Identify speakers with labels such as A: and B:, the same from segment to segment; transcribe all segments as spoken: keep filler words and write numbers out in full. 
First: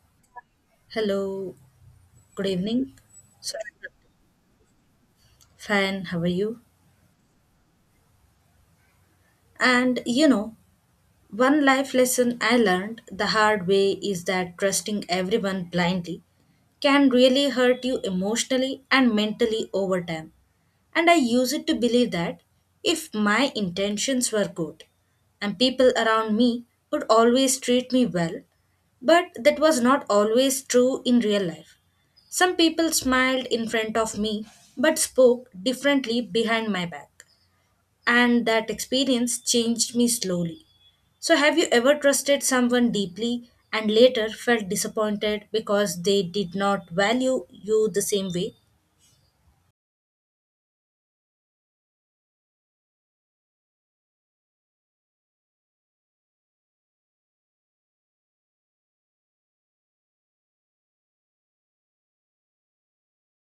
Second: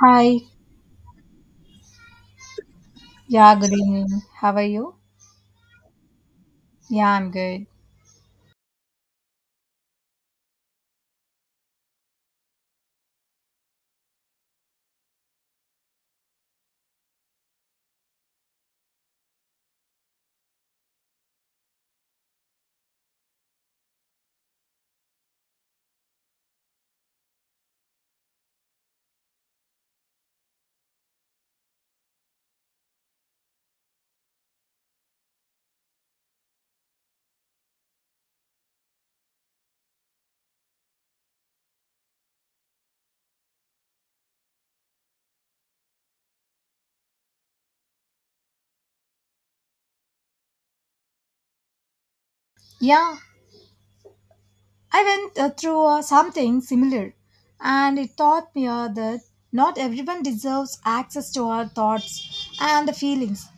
A: Hi.
B: Hello, good evening.
A: Yeah,
B: So,
A: good evening. How are you?
B: fine, how are you?
A: Yeah, I'm good.
B: And you know, one life lesson I learned the hard way is that trusting everyone blindly can really hurt you emotionally and mentally over time. And I used to believe that if my intentions were good and people around me would always treat me well, but that was not always true in real life. Some people smiled in front of me but spoke differently behind my back, and that experience changed me slowly. So, have you ever trusted someone deeply and later felt disappointed because they did not value you the same way?
A: Yeah, I went uh, through uh, something similar, and it taught me uh, that not everyone deserves access to our thoughts and feelings.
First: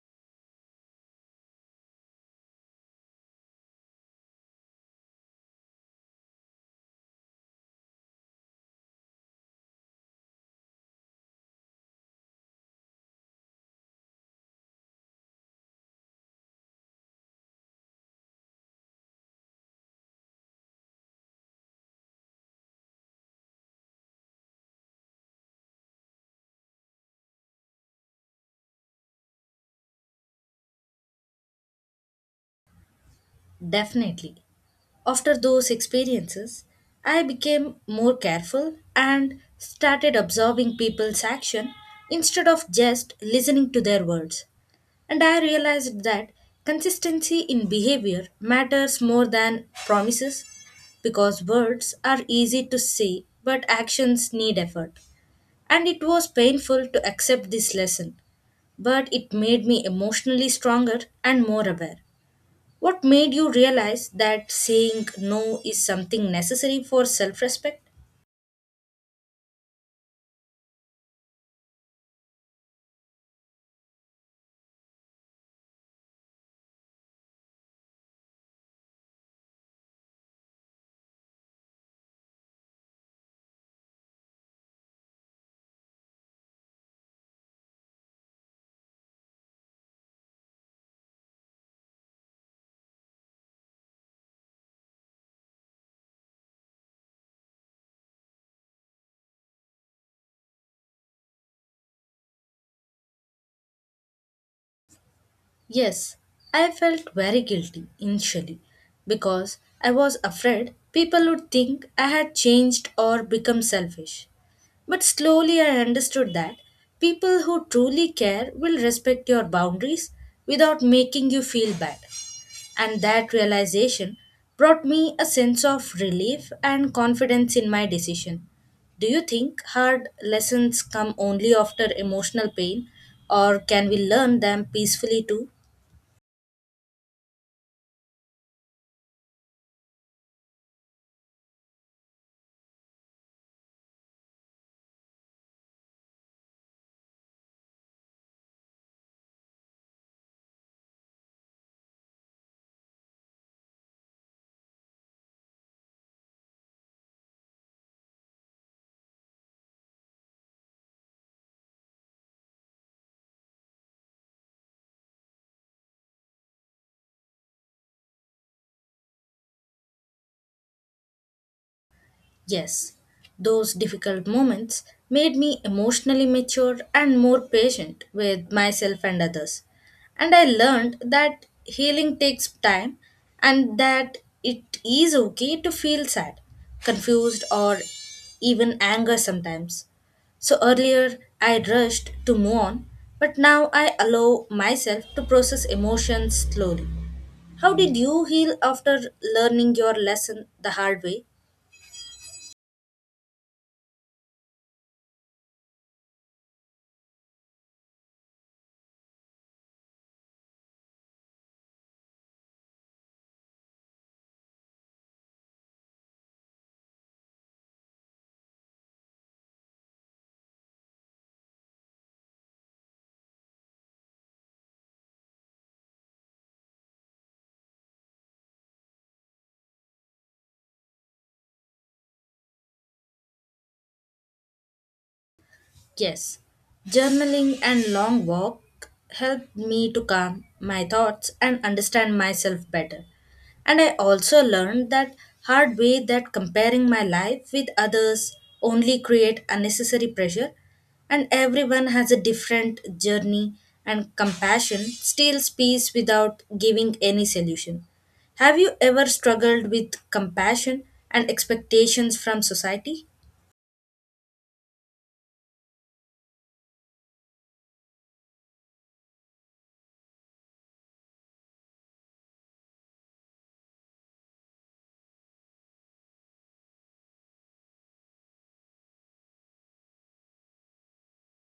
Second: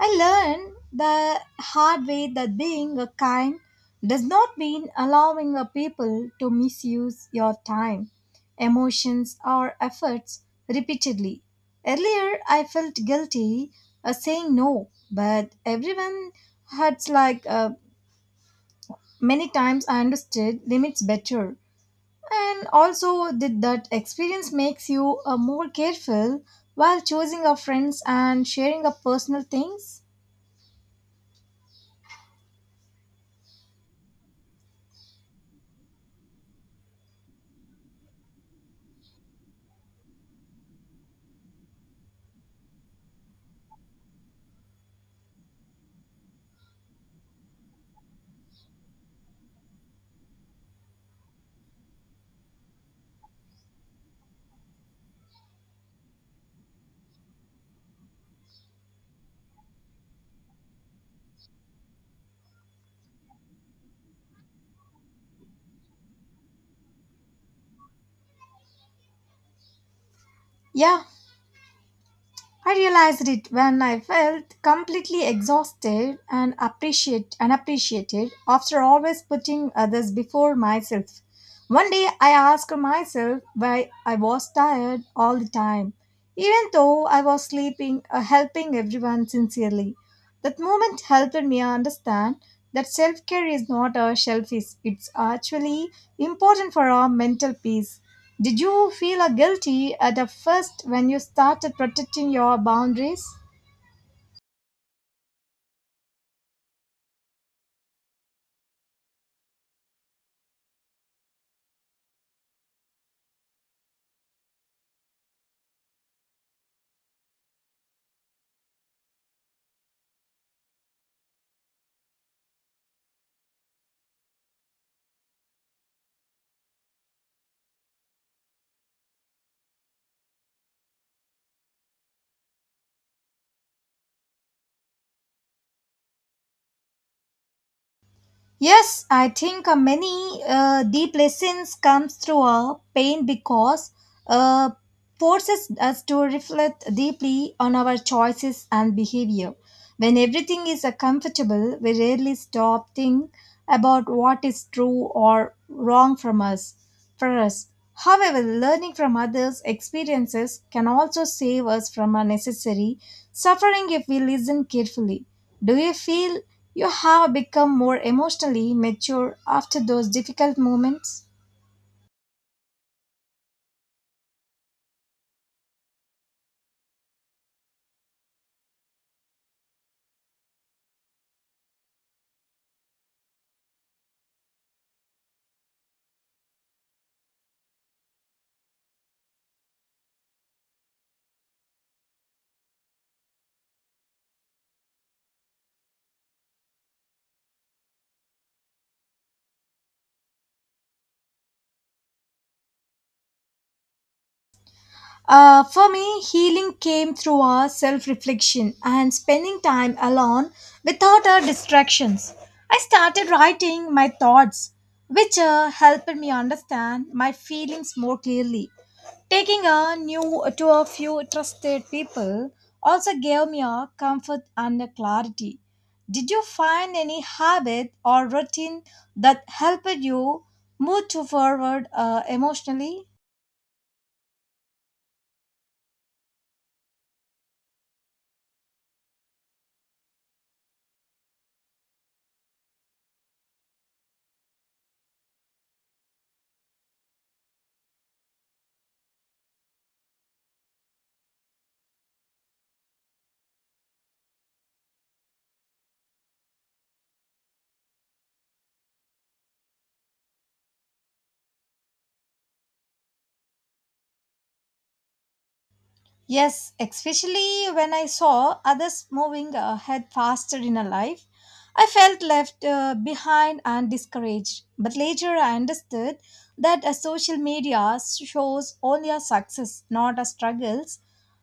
A: I learned the hard way that being a kind does not mean allowing a people to misuse your time, emotions, or efforts repeatedly. Earlier, I felt guilty uh, saying no, but everyone had like uh, many times I understood limits better. And also, did that experience makes you uh, more careful while choosing your friends and sharing your personal things?
B: Definitely. After those experiences, I became more careful and started observing people's action instead of just listening to their words. And I realized that consistency in behavior matters more than promises because words are easy to say but actions need effort. And it was painful to accept this lesson, but it made me emotionally stronger and more aware. What made you realize that saying no is something necessary for self respect?
A: Yeah, I realized it when I felt completely exhausted and appreciate unappreciated after always putting others before myself. One day I asked myself why I was tired all the time, even though I was sleeping or helping everyone sincerely. That moment helped me understand that self care is not a selfish, it's actually important for our mental peace. Did you feel a guilty at the first when you started protecting your boundaries?
B: Yes, I felt very guilty initially because I was afraid people would think I had changed or become selfish. But slowly I understood that people who truly care will respect your boundaries without making you feel bad. And that realization brought me a sense of relief and confidence in my decision. Do you think hard lessons come only after emotional pain, or can we learn them peacefully too?
A: Yes, I think uh, many uh, deep lessons comes through our pain because uh, forces us to reflect deeply on our choices and behavior. When everything is uh, comfortable, we rarely stop think about what is true or wrong from us. For us, however, learning from others' experiences can also save us from unnecessary suffering if we listen carefully. Do you feel you have become more emotionally mature after those difficult moments?
B: Yes, those difficult moments made me emotionally mature and more patient with myself and others. And I learned that healing takes time and that it is okay to feel sad, confused, or even anger sometimes. So earlier I rushed to move on, but now I allow myself to process emotions slowly. How did you heal after learning your lesson the hard way?
A: Uh, for me, healing came through our self reflection and spending time alone without our distractions. I started writing my thoughts, which uh, helped me understand my feelings more clearly. Taking a new to a few trusted people also gave me a comfort and a clarity. Did you find any habit or routine that helped you move to forward uh, emotionally?
B: Yes, journaling and long walk helped me to calm my thoughts and understand myself better. And I also learned that hard way that comparing my life with others only create unnecessary pressure and everyone has a different journey and compassion steals peace without giving any solution. Have you ever struggled with compassion and expectations from society?
A: Yes, especially when I saw others moving uh, ahead faster in a life, I felt left uh, behind and discouraged. But later I understood that a social media shows only our success, not our struggles.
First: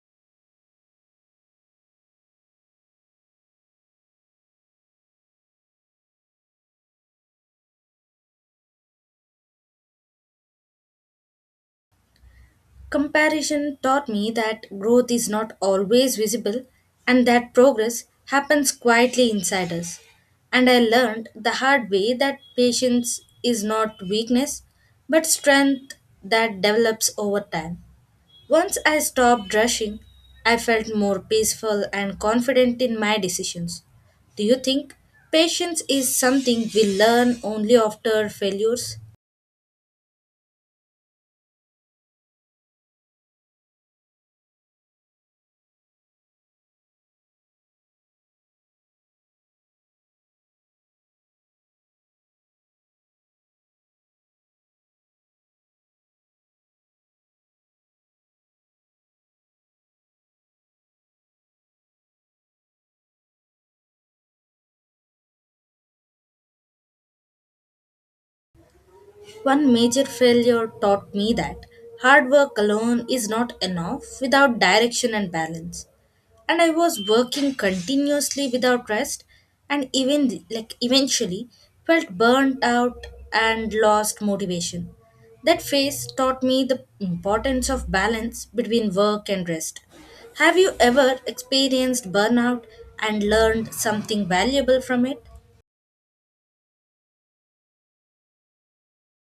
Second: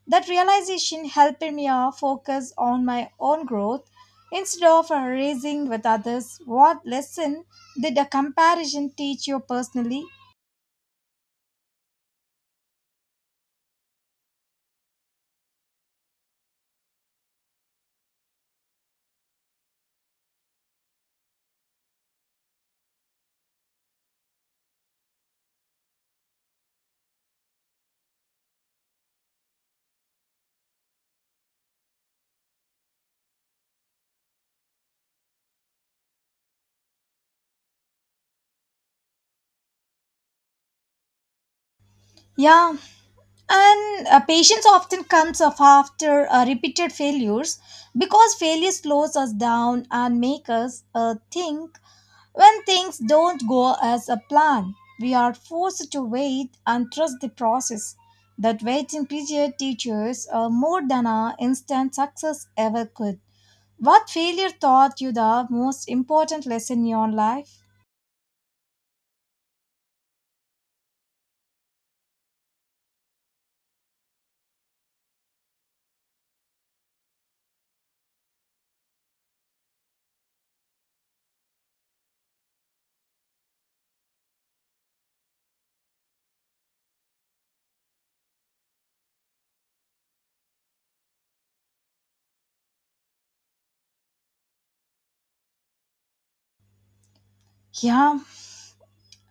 A: That realization helped me uh, focus on my own growth instead of uh, raising with others. What lesson did a comparison teach you personally?
B: Comparison taught me that growth is not always visible and that progress happens quietly inside us. And I learned the hard way that patience is not weakness but strength that develops over time. Once I stopped rushing, I felt more peaceful and confident in my decisions. Do you think patience is something we learn only after failures?
A: Yeah, and uh, patience often comes up after uh, repeated failures because failure slows us down and makes us uh, think when things don't go as a plan. We are forced to wait and trust the process. That waiting period teaches uh, more than our instant success ever could. What failure taught you the most important lesson in your life?
B: One major failure taught me that hard work alone is not enough without direction and balance. And I was working continuously without rest and even like eventually felt burnt out and lost motivation. That phase taught me the importance of balance between work and rest. Have you ever experienced burnout and learned something valuable from it?
A: Yeah,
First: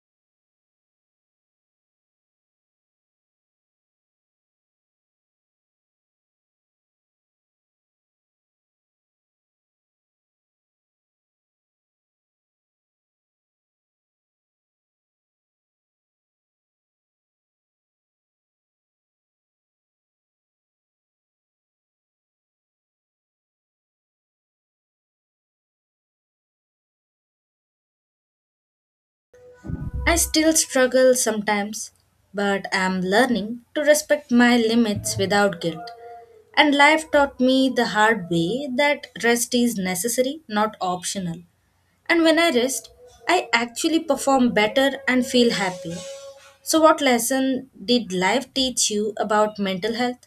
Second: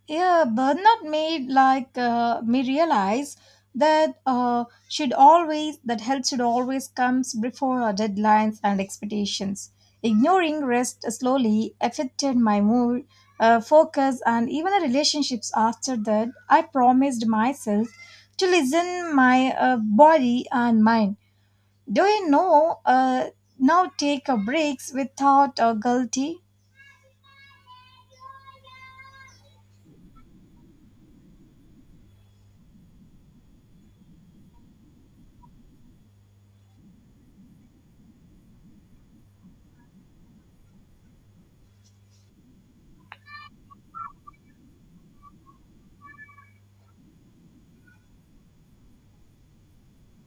A: Yeah, Bernard made like uh, me realize that uh, should always that health should always comes before our deadlines and expectations. Ignoring rest slowly affected my mood, uh, focus, and even the relationships. After that, I promised myself to listen my uh, body and mind. Do you know? Uh, now take a breaks without uh, guilty.
B: I still struggle sometimes, but am learning to respect my limits without guilt. And life taught me the hard way that rest is necessary, not optional. And when I rest, I actually perform better and feel happy. So, what lesson did life teach you about mental health?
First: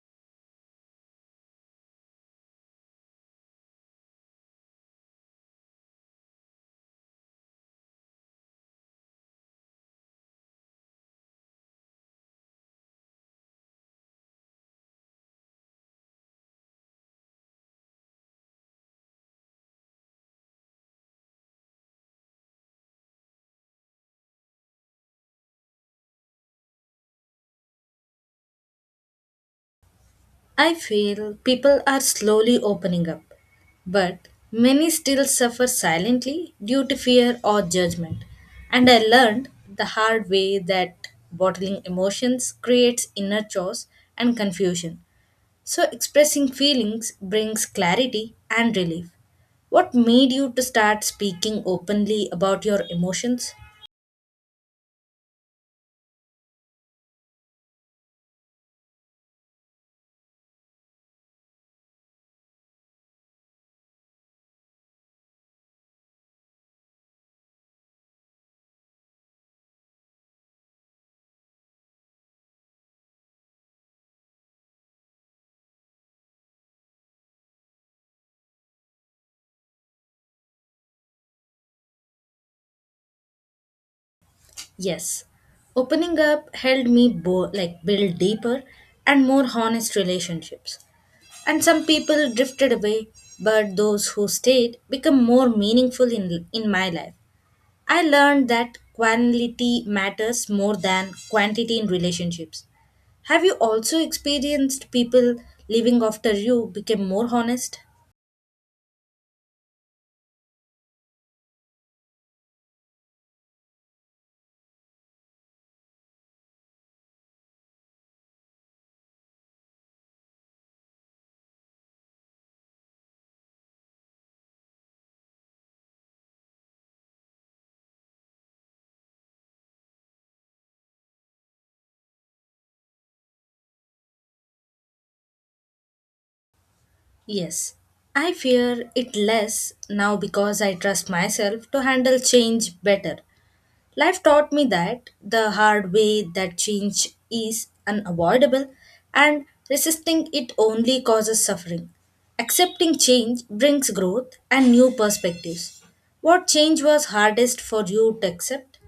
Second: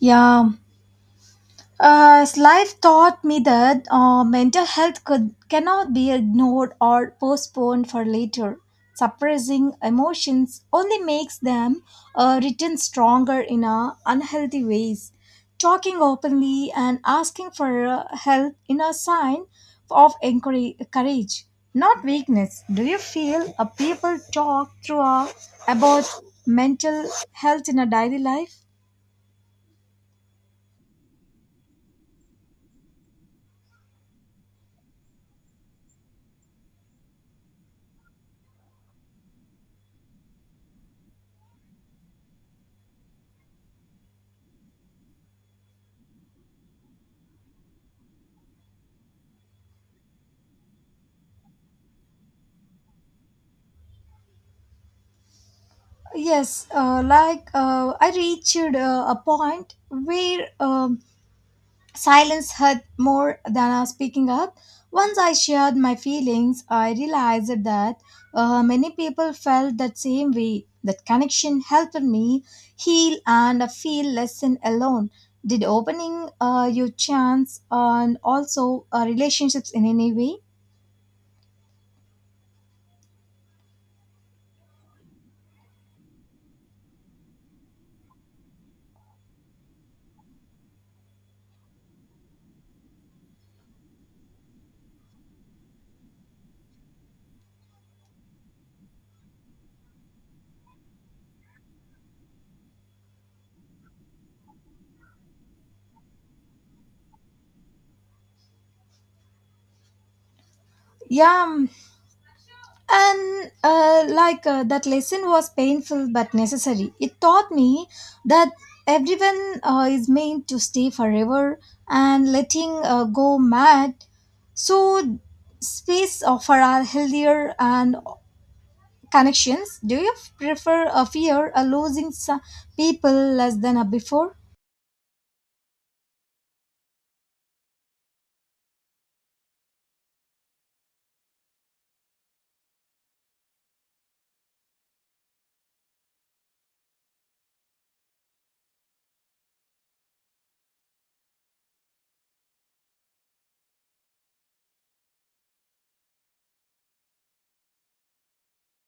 A: Yeah, Uh, life taught me that uh, mental health could cannot be ignored or postponed for later. Suppressing emotions only makes them uh, return stronger in a unhealthy ways. Talking openly and asking for uh, help in a sign of encourage, courage, not weakness. Do you feel a people talk through a, about mental health in a daily life?
B: I feel people are slowly opening up, but many still suffer silently due to fear or judgment. And I learned the hard way that bottling emotions creates inner chaos and confusion. So expressing feelings brings clarity and relief. What made you to start speaking openly about your emotions?
A: Yes, uh, like uh, I reached uh, a point where um, silence hurt more than uh, speaking up. Once I shared my feelings, I realized that uh, many people felt that same way. That connection helped me heal and uh, feel less and alone. Did opening uh, your chance and also uh, relationships in any way?
B: Yes, opening up helped me bo- like build deeper and more honest relationships. And some people drifted away, but those who stayed become more meaningful in in my life. I learned that quality matters more than quantity in relationships. Have you also experienced people leaving after you became more honest?
A: Yeah, um, and uh, like uh, that lesson was painful but necessary it taught me that everyone uh, is meant to stay forever and letting uh, go mad so space uh, for our healthier and connections do you prefer a fear of losing some people less than a before.
B: Yes. I fear it less now because I trust myself to handle change better. Life taught me that the hard way that change is unavoidable and resisting it only causes suffering. Accepting change brings growth and new perspectives. What change was hardest for you to accept?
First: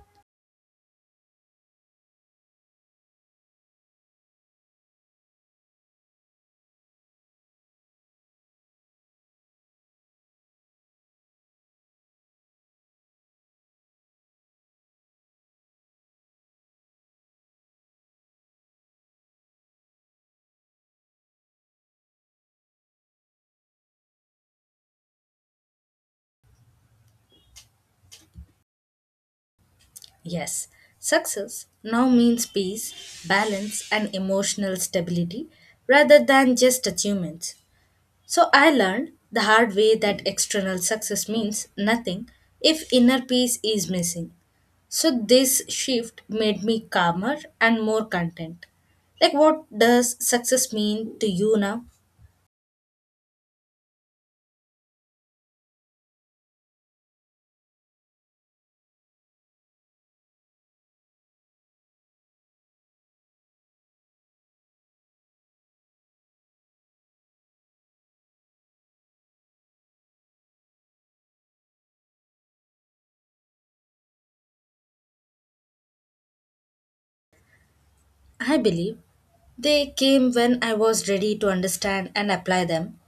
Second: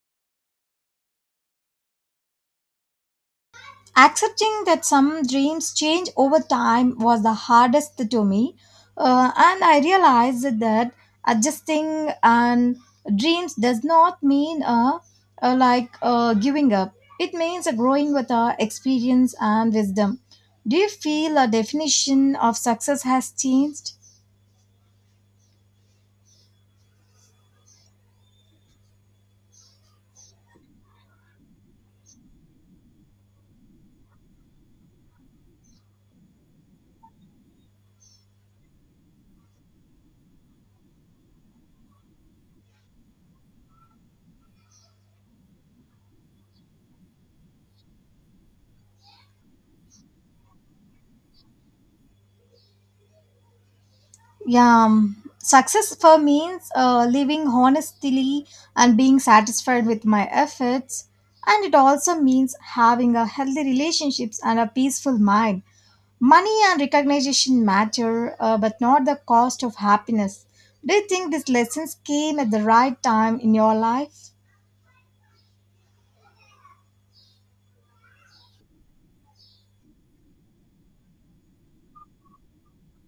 A: Accepting that some dreams change over time was the hardest to me, uh, and I realized that adjusting and dreams does not mean uh, uh, like uh, giving up. It means uh, growing with our experience and wisdom. Do you feel a definition of success has changed?
B: Yes, success now means peace, balance, and emotional stability rather than just achievements. So I learned the hard way that external success means nothing if inner peace is missing. So this shift made me calmer and more content. Like, what does success mean to you now?
A: Yeah, um, success for means uh, living honestly and being satisfied with my efforts, and it also means having a healthy relationships and a peaceful mind. Money and recognition matter, uh, but not the cost of happiness. Do you think these lessons came at the right time in your life?
B: I believe they came when I was ready to understand and apply them.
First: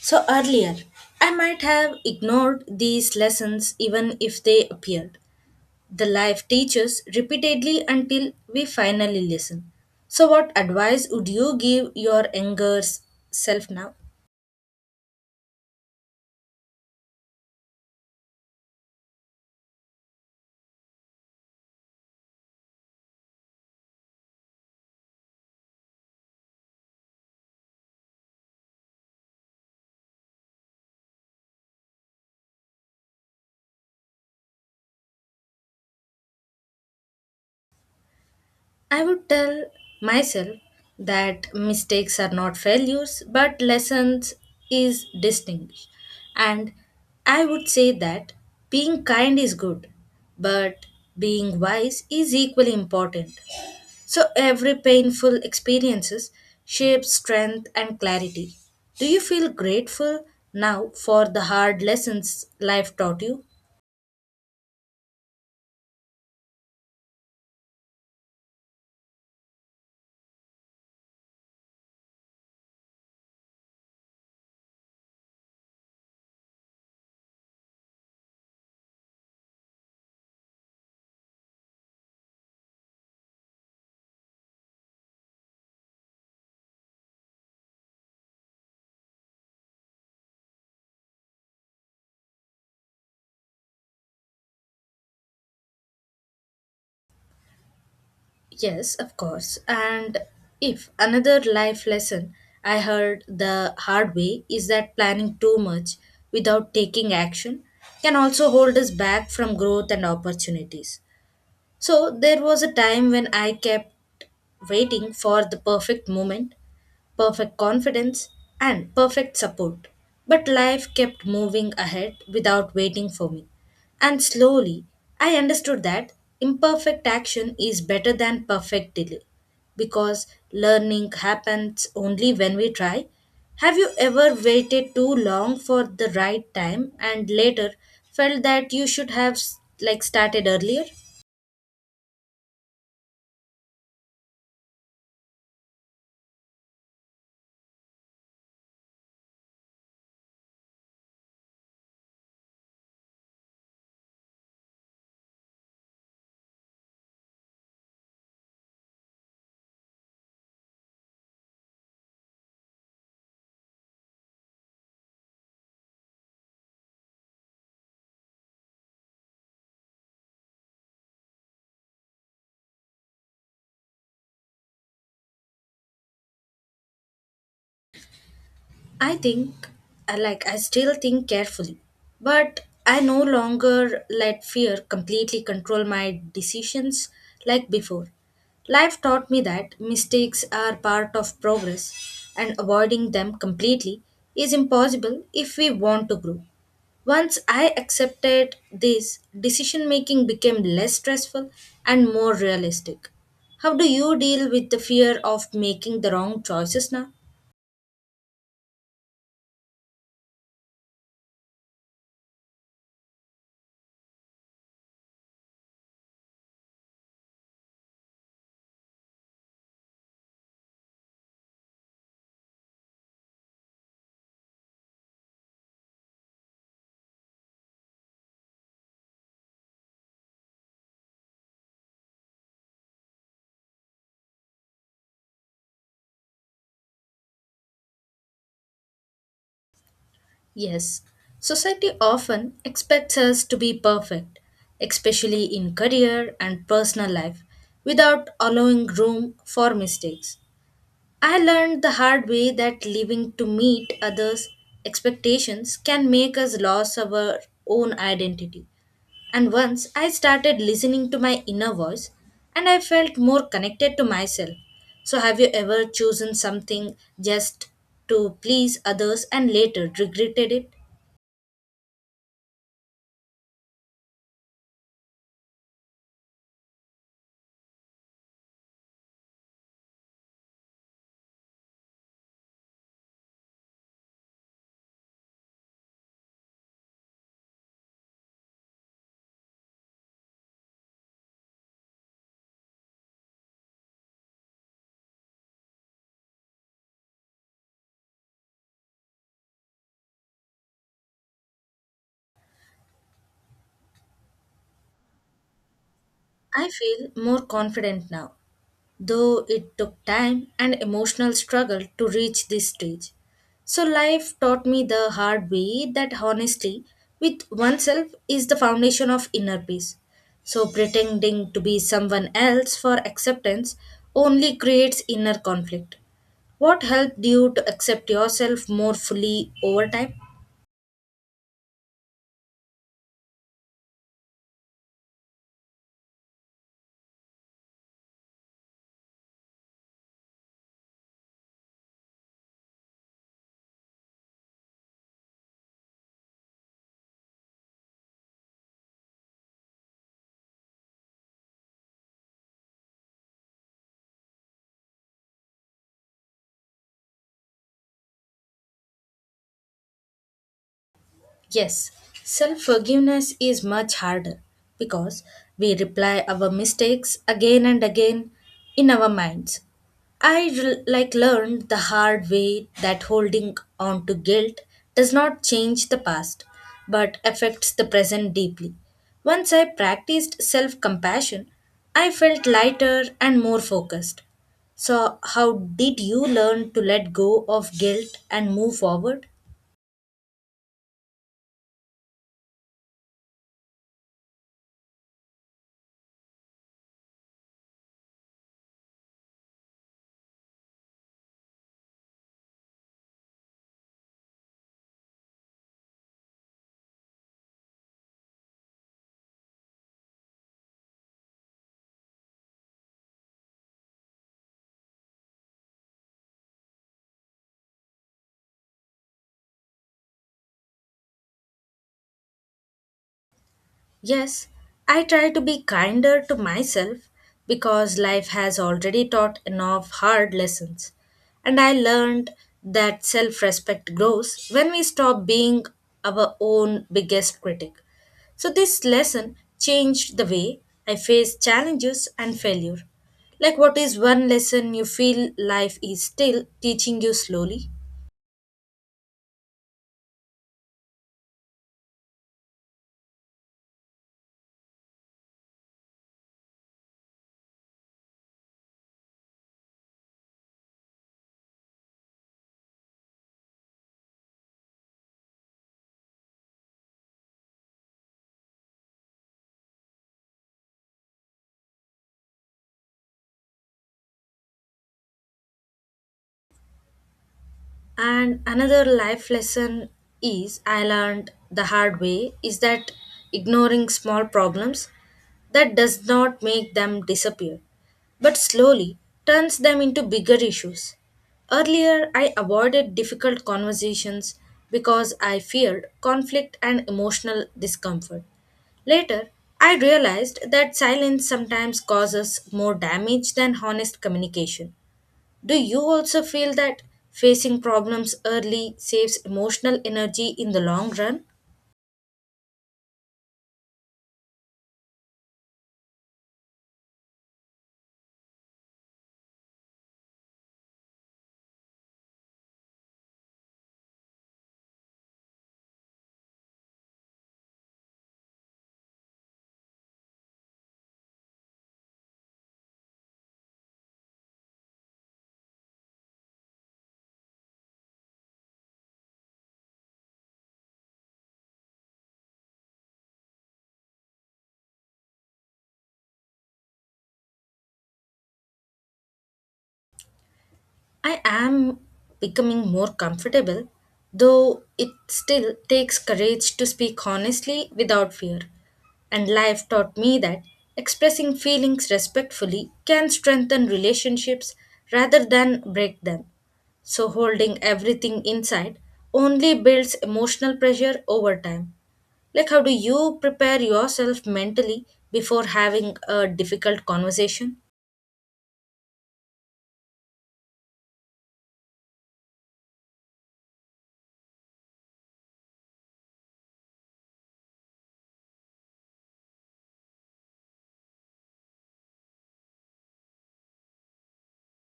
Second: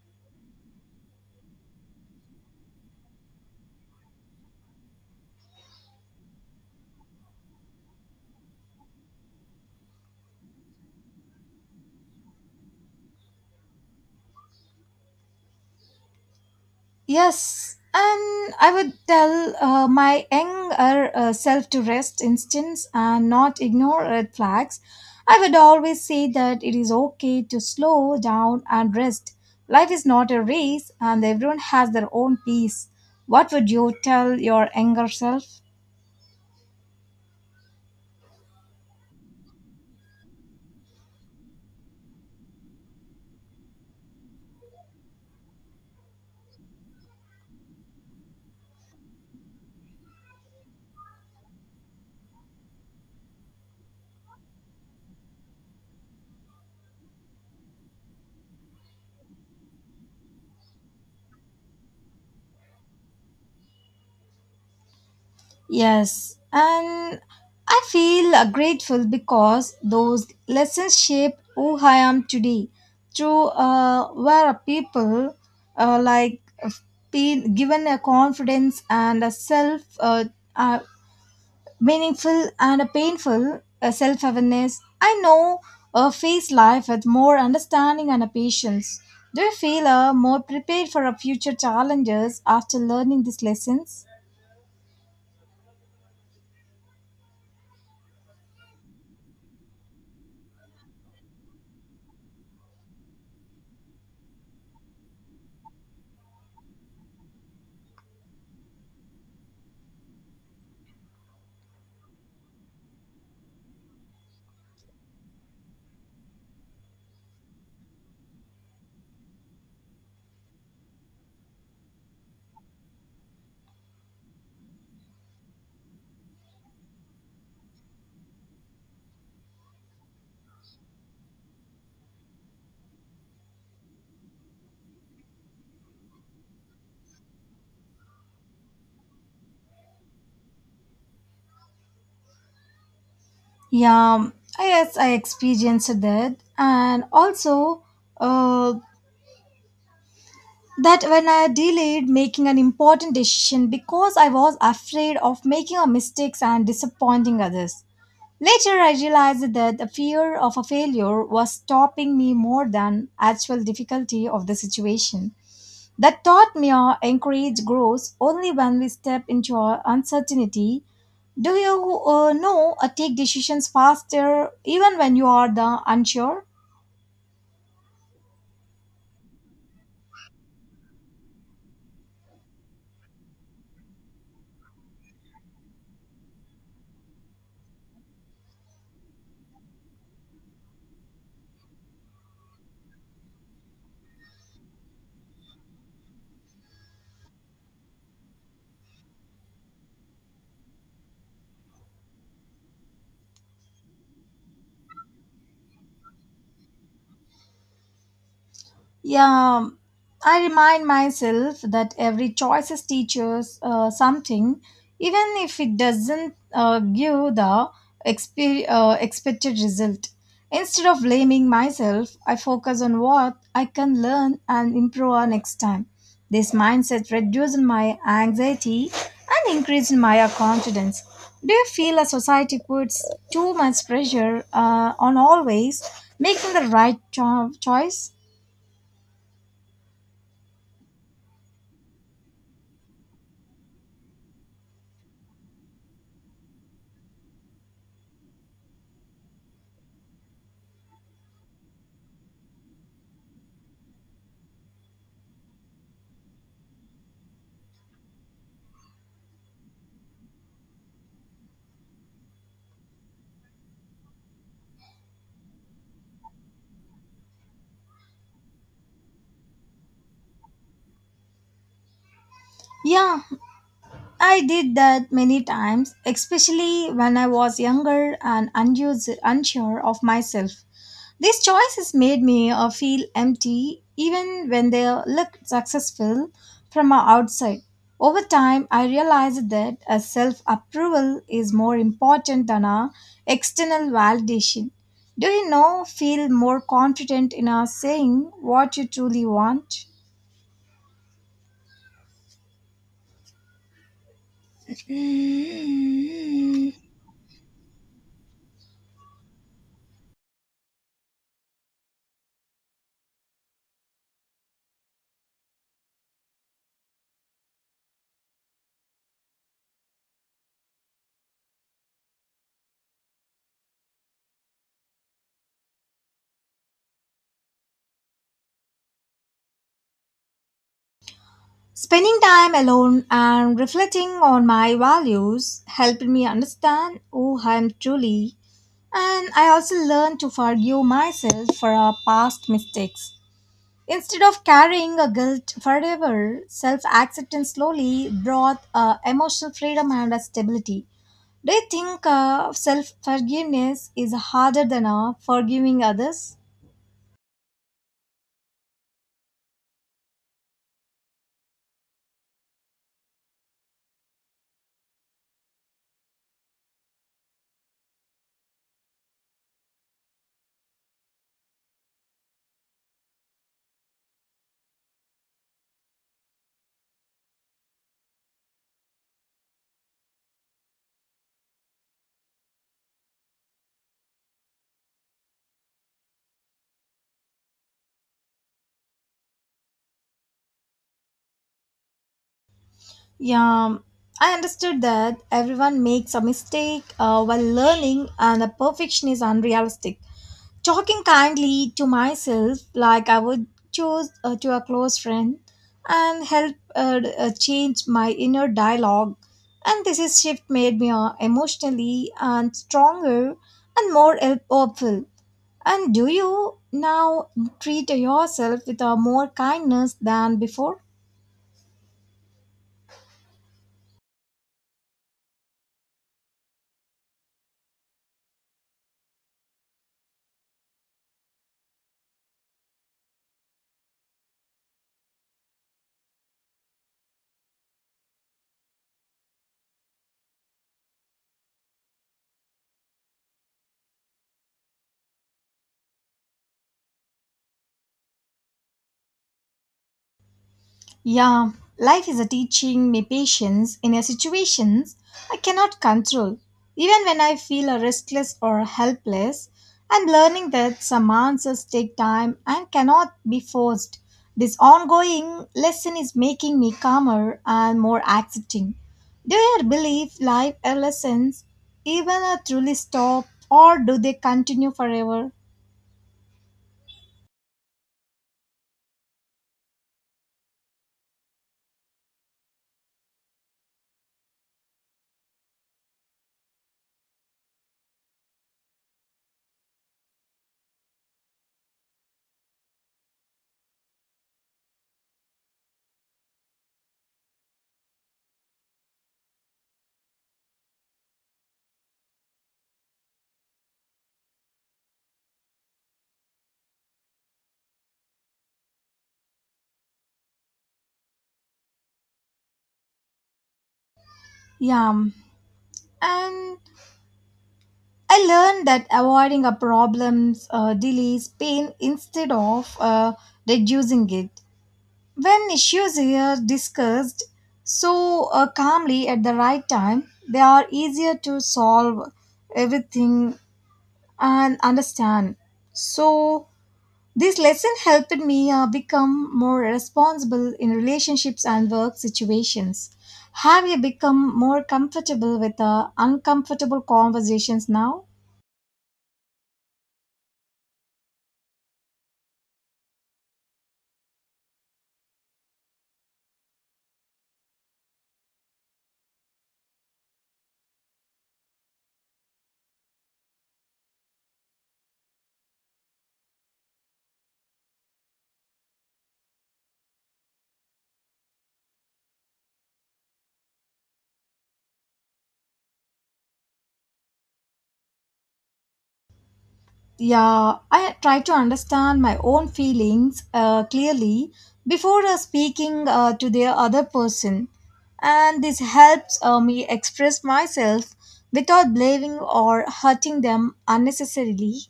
B: So earlier, I might have ignored these lessons even if they appeared. The life teaches repeatedly until we finally listen. So what advice would you give your younger s- self now?
A: Yes, and I would tell uh, my younger uh, self to rest instance and not ignore red flags. I would always say that it is okay to slow down and rest. Life is not a race, and everyone has their own pace. What would you tell your younger self?
B: I would tell myself that mistakes are not failures but lessons is distinguished. And I would say that being kind is good, but being wise is equally important. So every painful experiences shapes strength and clarity. Do you feel grateful now for the hard lessons life taught you?
A: Yes, and I feel uh, grateful because those lessons shaped who I am today. Through uh, where people uh, like uh, been given a confidence and a self uh, uh, meaningful and a painful uh, self awareness, I know uh, face life with more understanding and a patience. Do you feel uh, more prepared for a future challenges after learning these lessons?
B: Yes, of course. And if another life lesson I heard the hard way is that planning too much without taking action can also hold us back from growth and opportunities. So there was a time when I kept waiting for the perfect moment perfect confidence, and perfect support. But life kept moving ahead without waiting for me. And slowly, I understood that imperfect action is better than perfect delay because learning happens only when we try. Have you ever waited too long for the right time and later felt that you should have like started earlier?
A: Yeah, yes, I experienced that. And also, uh, that when I delayed making an important decision because I was afraid of making a mistakes and disappointing others. Later, I realized that the fear of a failure was stopping me more than actual difficulty of the situation. That taught me uh, encourage grows only when we step into our uncertainty. Do you uh, know uh, take decisions faster even when you are the unsure?
B: I think, I like, I still think carefully, but I no longer let fear completely control my decisions like before. Life taught me that mistakes are part of progress, and avoiding them completely is impossible if we want to grow. Once I accepted this, decision making became less stressful and more realistic. How do you deal with the fear of making the wrong choices now?
A: Yeah, I remind myself that every choice is teaches uh, something, even if it doesn't uh, give the expe- uh, expected result. Instead of blaming myself, I focus on what I can learn and improve on next time. This mindset reduces my anxiety and increases my confidence. Do you feel a society puts too much pressure uh, on always making the right cho- choice?
B: Yes, society often expects us to be perfect, especially in career and personal life, without allowing room for mistakes. I learned the hard way that living to meet others' expectations can make us lose our own identity. And once I started listening to my inner voice, and I felt more connected to myself. So, have you ever chosen something just to please others and later regretted it?
A: Yeah, I did that many times, especially when I was younger and unused, unsure of myself. These choices made me uh, feel empty even when they looked successful from our outside. Over time, I realized that a self approval is more important than a external validation. Do you know, feel more confident in our saying what you truly want?
B: I feel more confident now, though it took time and emotional struggle to reach this stage. So, life taught me the hard way that honesty with oneself is the foundation of inner peace. So, pretending to be someone else for acceptance only creates inner conflict. What helped you to accept yourself more fully over time?
A: Spending time alone and reflecting on my values helped me understand who I am truly, and I also learned to forgive myself for our past mistakes. Instead of carrying a guilt forever, self acceptance slowly brought uh, emotional freedom and a stability. Do you think uh, self forgiveness is harder than uh, forgiving others?
B: Yes, self forgiveness is much harder because we replay our mistakes again and again in our minds. I re- like learned the hard way that holding on to guilt does not change the past but affects the present deeply. Once I practiced self compassion, I felt lighter and more focused. So, how did you learn to let go of guilt and move forward?
A: Yeah, um, I understood that everyone makes a mistake uh, while learning, and a perfection is unrealistic. Talking kindly to myself, like I would choose uh, to a close friend, and help uh, uh, change my inner dialogue. And this is shift made me uh, emotionally and stronger and more help- hopeful. And do you now treat yourself with uh, more kindness than before?
B: Yes, I try to be kinder to myself because life has already taught enough hard lessons. And I learned that self respect grows when we stop being our own biggest critic. So, this lesson changed the way I face challenges and failure. Like, what is one lesson you feel life is still teaching you slowly?
A: Yeah, life is a teaching me patience in a situations I cannot control. Even when I feel a restless or helpless, I'm learning that some answers take time and cannot be forced. This ongoing lesson is making me calmer and more accepting. Do you believe life lessons even uh, truly stop or do they continue forever?
B: And another life lesson is I learned the hard way is that ignoring small problems that does not make them disappear, but slowly turns them into bigger issues. Earlier, I avoided difficult conversations because I feared conflict and emotional discomfort. Later, I realized that silence sometimes causes more damage than honest communication. Do you also feel that facing problems early saves emotional energy in the long run?
A: Yeah, and I learned that avoiding a problems uh, delays pain instead of uh, reducing it. When issues are discussed so uh, calmly at the right time, they are easier to solve everything and understand. So this lesson helped me uh, become more responsible in relationships and work situations. Have you become more comfortable with uh, uncomfortable conversations now?
B: I am becoming more comfortable, though it still takes courage to speak honestly without fear. And life taught me that expressing feelings respectfully can strengthen relationships rather than break them. So, holding everything inside only builds emotional pressure over time. Like, how do you prepare yourself mentally before having a difficult conversation?
A: Yeah, I try to understand my own feelings uh, clearly before uh, speaking uh, to the other person, and this helps uh, me express myself without blaming or hurting them unnecessarily.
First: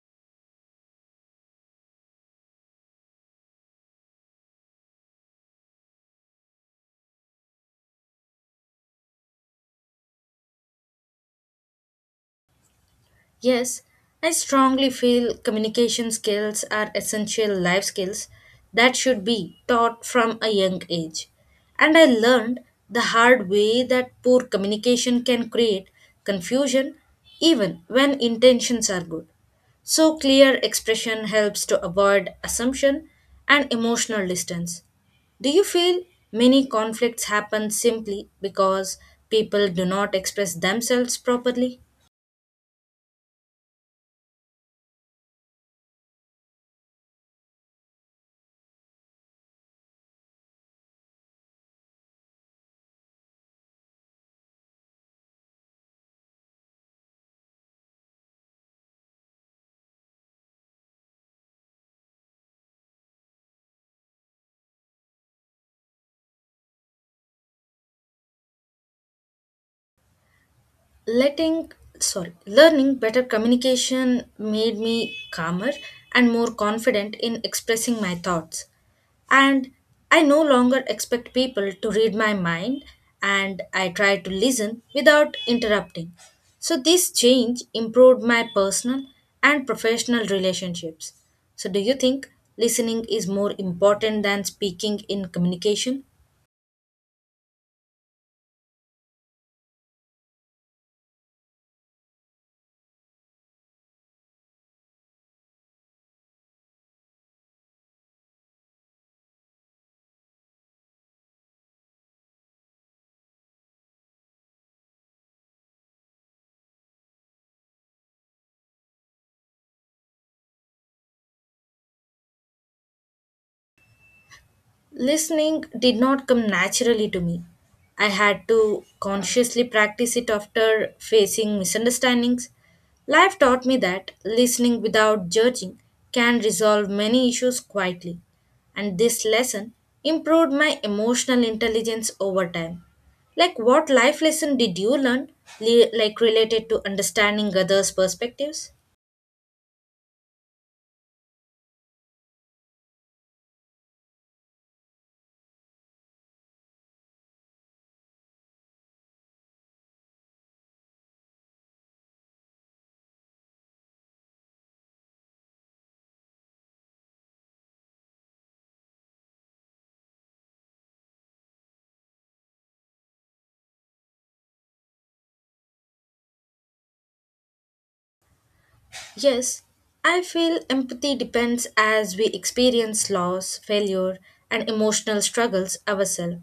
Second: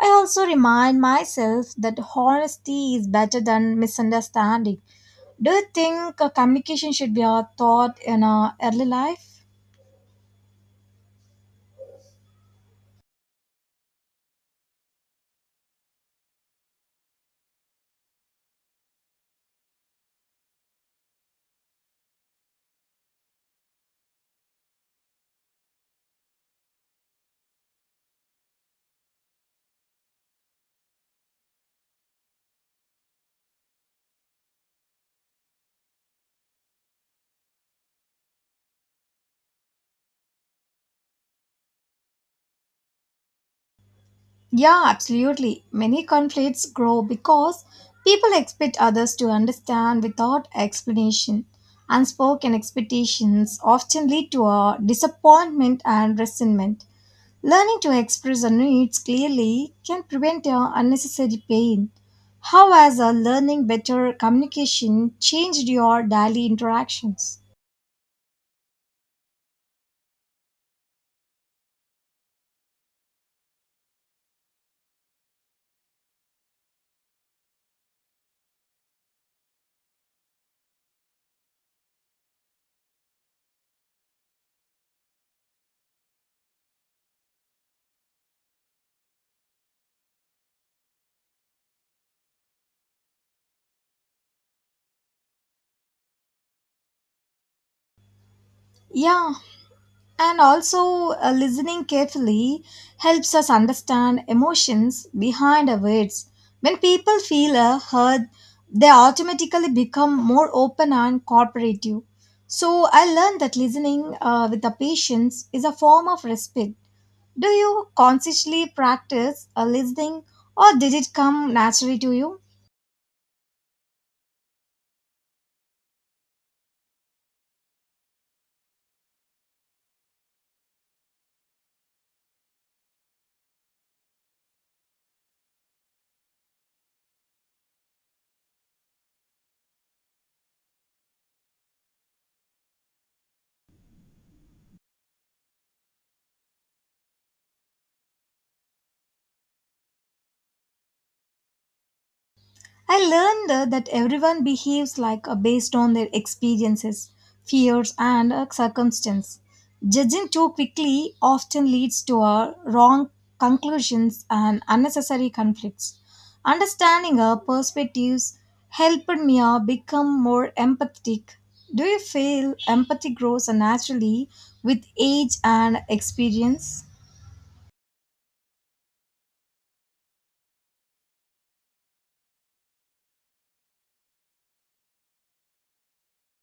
A: I also remind myself that honesty is better than misunderstanding. Do you think uh, communication should be a thought in our early life?
B: Yes, I strongly feel communication skills are essential life skills that should be taught from a young age. And I learned the hard way that poor communication can create confusion even when intentions are good. So, clear expression helps to avoid assumption and emotional distance. Do you feel many conflicts happen simply because people do not express themselves properly?
A: Yeah, absolutely. Many conflicts grow because people expect others to understand without explanation. Unspoken expectations often lead to a disappointment and resentment. Learning to express our needs clearly can prevent uh, unnecessary pain. How has uh, learning better communication changed your daily interactions?
B: Letting sorry Learning better communication made me calmer and more confident in expressing my thoughts, and I no longer expect people to read my mind, and I try to listen without interrupting. So this change improved my personal and professional relationships. So do you think listening is more important than speaking in communication?
A: Yeah, and also uh, listening carefully helps us understand emotions behind our words when people feel uh, heard they automatically become more open and cooperative so I learned that listening uh, with the patience is a form of respect do you consciously practice uh, listening or did it come naturally to you.
B: Listening did not come naturally to me. I had to consciously practice it after facing misunderstandings. Life taught me that listening without judging can resolve many issues quietly, and this lesson improved my emotional intelligence over time. Like, what life lesson did you learn, li- like related to understanding others' perspectives?
A: I learned uh, that everyone behaves like uh, based on their experiences, fears, and uh, circumstance. Judging too quickly often leads to uh, wrong conclusions and unnecessary conflicts. Understanding our perspectives helped me uh, become more empathetic. Do you feel empathy grows naturally with age and experience?
B: Yes, I feel empathy depends as we experience loss, failure, and emotional struggles ourselves.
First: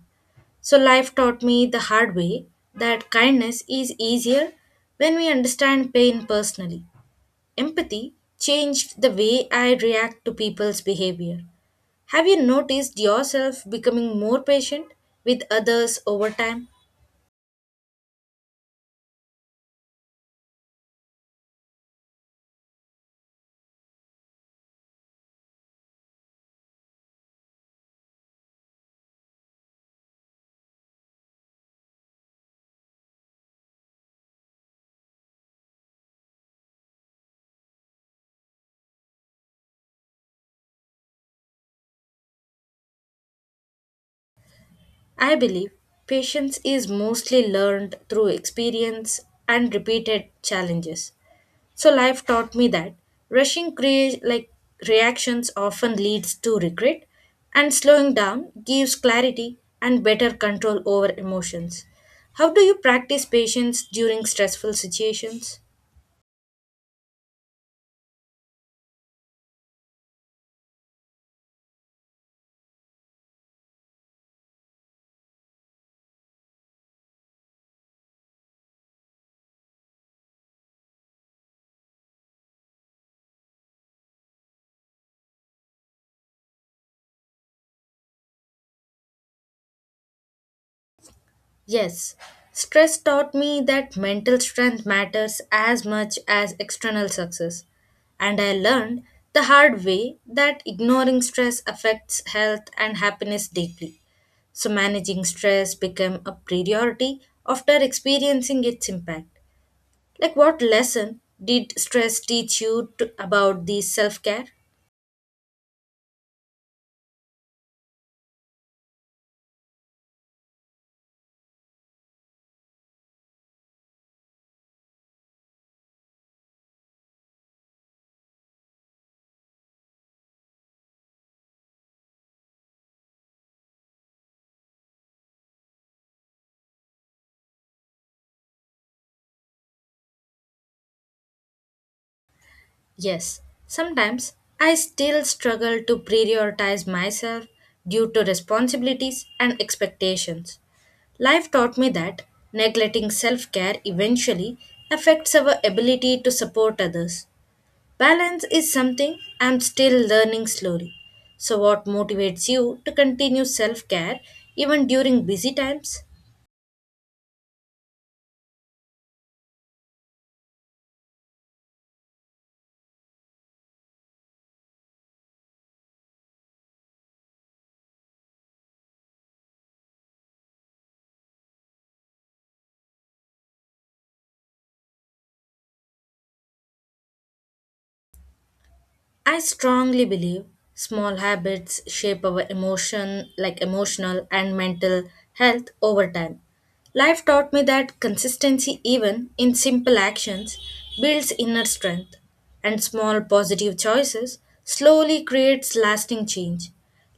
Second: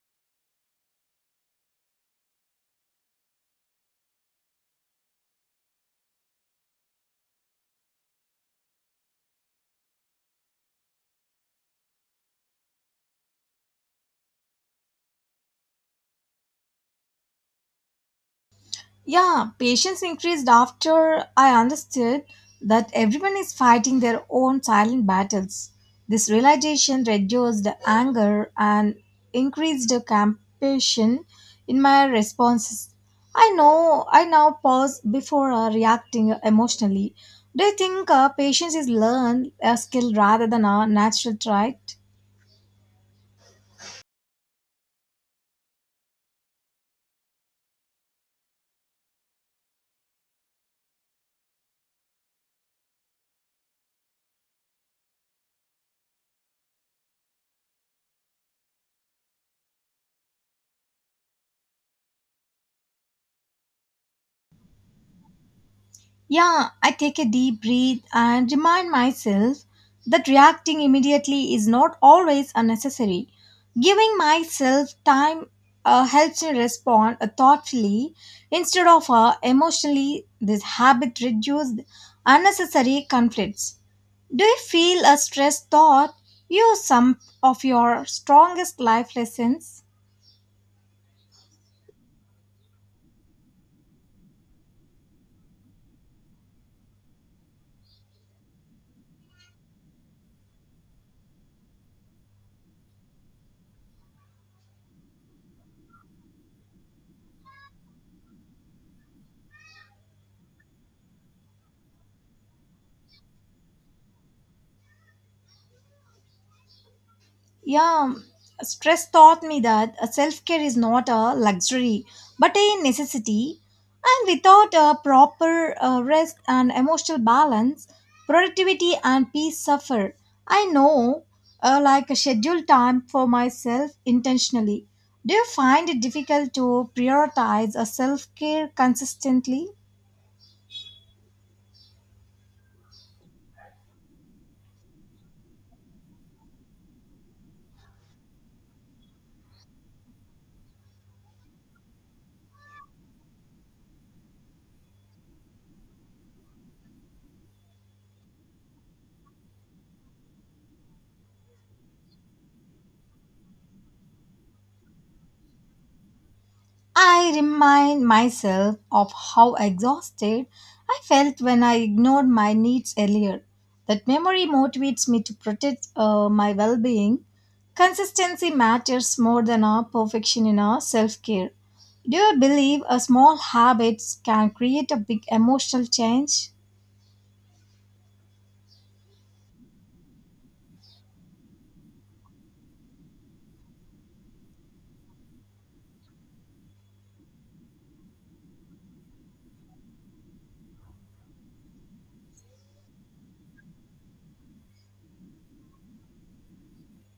B: So, life taught me the hard way that kindness is easier when we understand pain personally. Empathy changed the way I react to people's behavior. Have you noticed yourself becoming more patient with others over time?
A: Yeah, patience increased after I understood that everyone is fighting their own silent battles. This realization reduced the anger and increased the compassion in my responses. I know I now pause before uh, reacting emotionally. Do you think uh, patience is learned a skill rather than a natural trait?
B: I believe patience is mostly learned through experience and repeated challenges. So life taught me that rushing crea- like reactions often leads to regret and slowing down gives clarity and better control over emotions. How do you practice patience during stressful situations?
A: Yeah, I take a deep breath and remind myself that reacting immediately is not always unnecessary. Giving myself time uh, helps me respond uh, thoughtfully instead of uh, emotionally. This habit reduces unnecessary conflicts. Do you feel a stress thought? You some of your strongest life lessons.
B: Yes, stress taught me that mental strength matters as much as external success. And I learned the hard way that ignoring stress affects health and happiness deeply. So managing stress became a priority after experiencing its impact. Like, what lesson did stress teach you to, about the self-care?
A: Yeah, stress taught me that uh, self care is not a luxury but a necessity. And without a proper uh, rest and emotional balance, productivity and peace suffer. I know, uh, like a scheduled time for myself intentionally. Do you find it difficult to prioritize a self care consistently?
B: Yes, sometimes I still struggle to prioritize myself due to responsibilities and expectations. Life taught me that neglecting self care eventually affects our ability to support others. Balance is something I'm still learning slowly. So, what motivates you to continue self care even during busy times?
A: I remind myself of how exhausted I felt when I ignored my needs earlier. That memory motivates me to protect uh, my well being. Consistency matters more than our perfection in our self care. Do you believe a small habits can create a big emotional change?
B: I strongly believe small habits shape our emotion, like emotional and mental health over time. Life taught me that consistency, even in simple actions, builds inner strength, and small positive choices slowly creates lasting change.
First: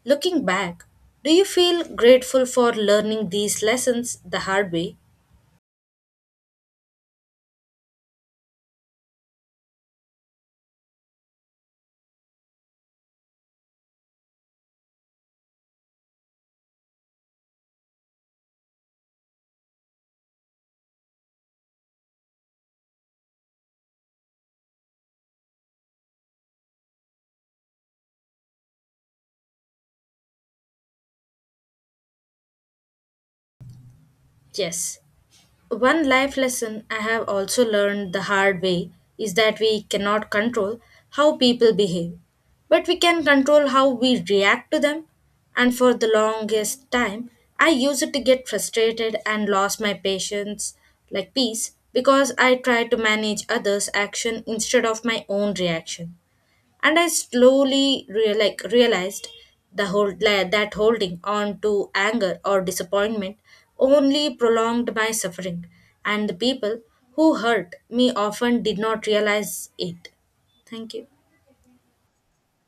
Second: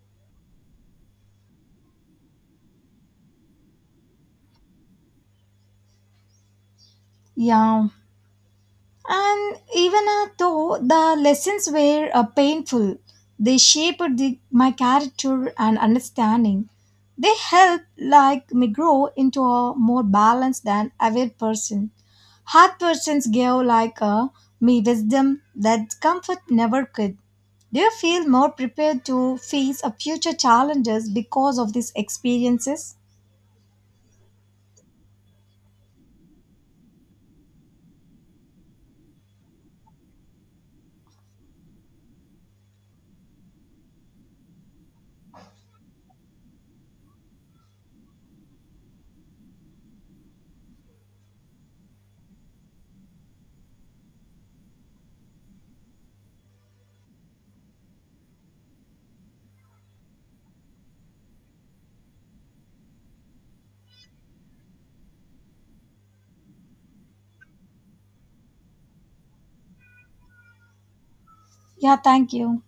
B: Looking back, do you feel grateful for learning these lessons the hard way?
A: Yeah, and even uh, though the lessons were uh, painful, they shaped the, my character and understanding. They helped like me grow into a more balanced and aware person. Hard persons gave like uh, me wisdom that comfort never could. Do you feel more prepared to face a future challenges because of these experiences?
B: Yes. One life lesson I have also learned the hard way is that we cannot control how people behave, but we can control how we react to them. And for the longest time, I used it to get frustrated and lost my patience, like peace, because I tried to manage others' action instead of my own reaction, and I slowly real, like realized the hold la- that holding on to anger or disappointment only prolonged my suffering, and the people who hurt me often did not realize it. Thank you.
A: Yeah, thank you.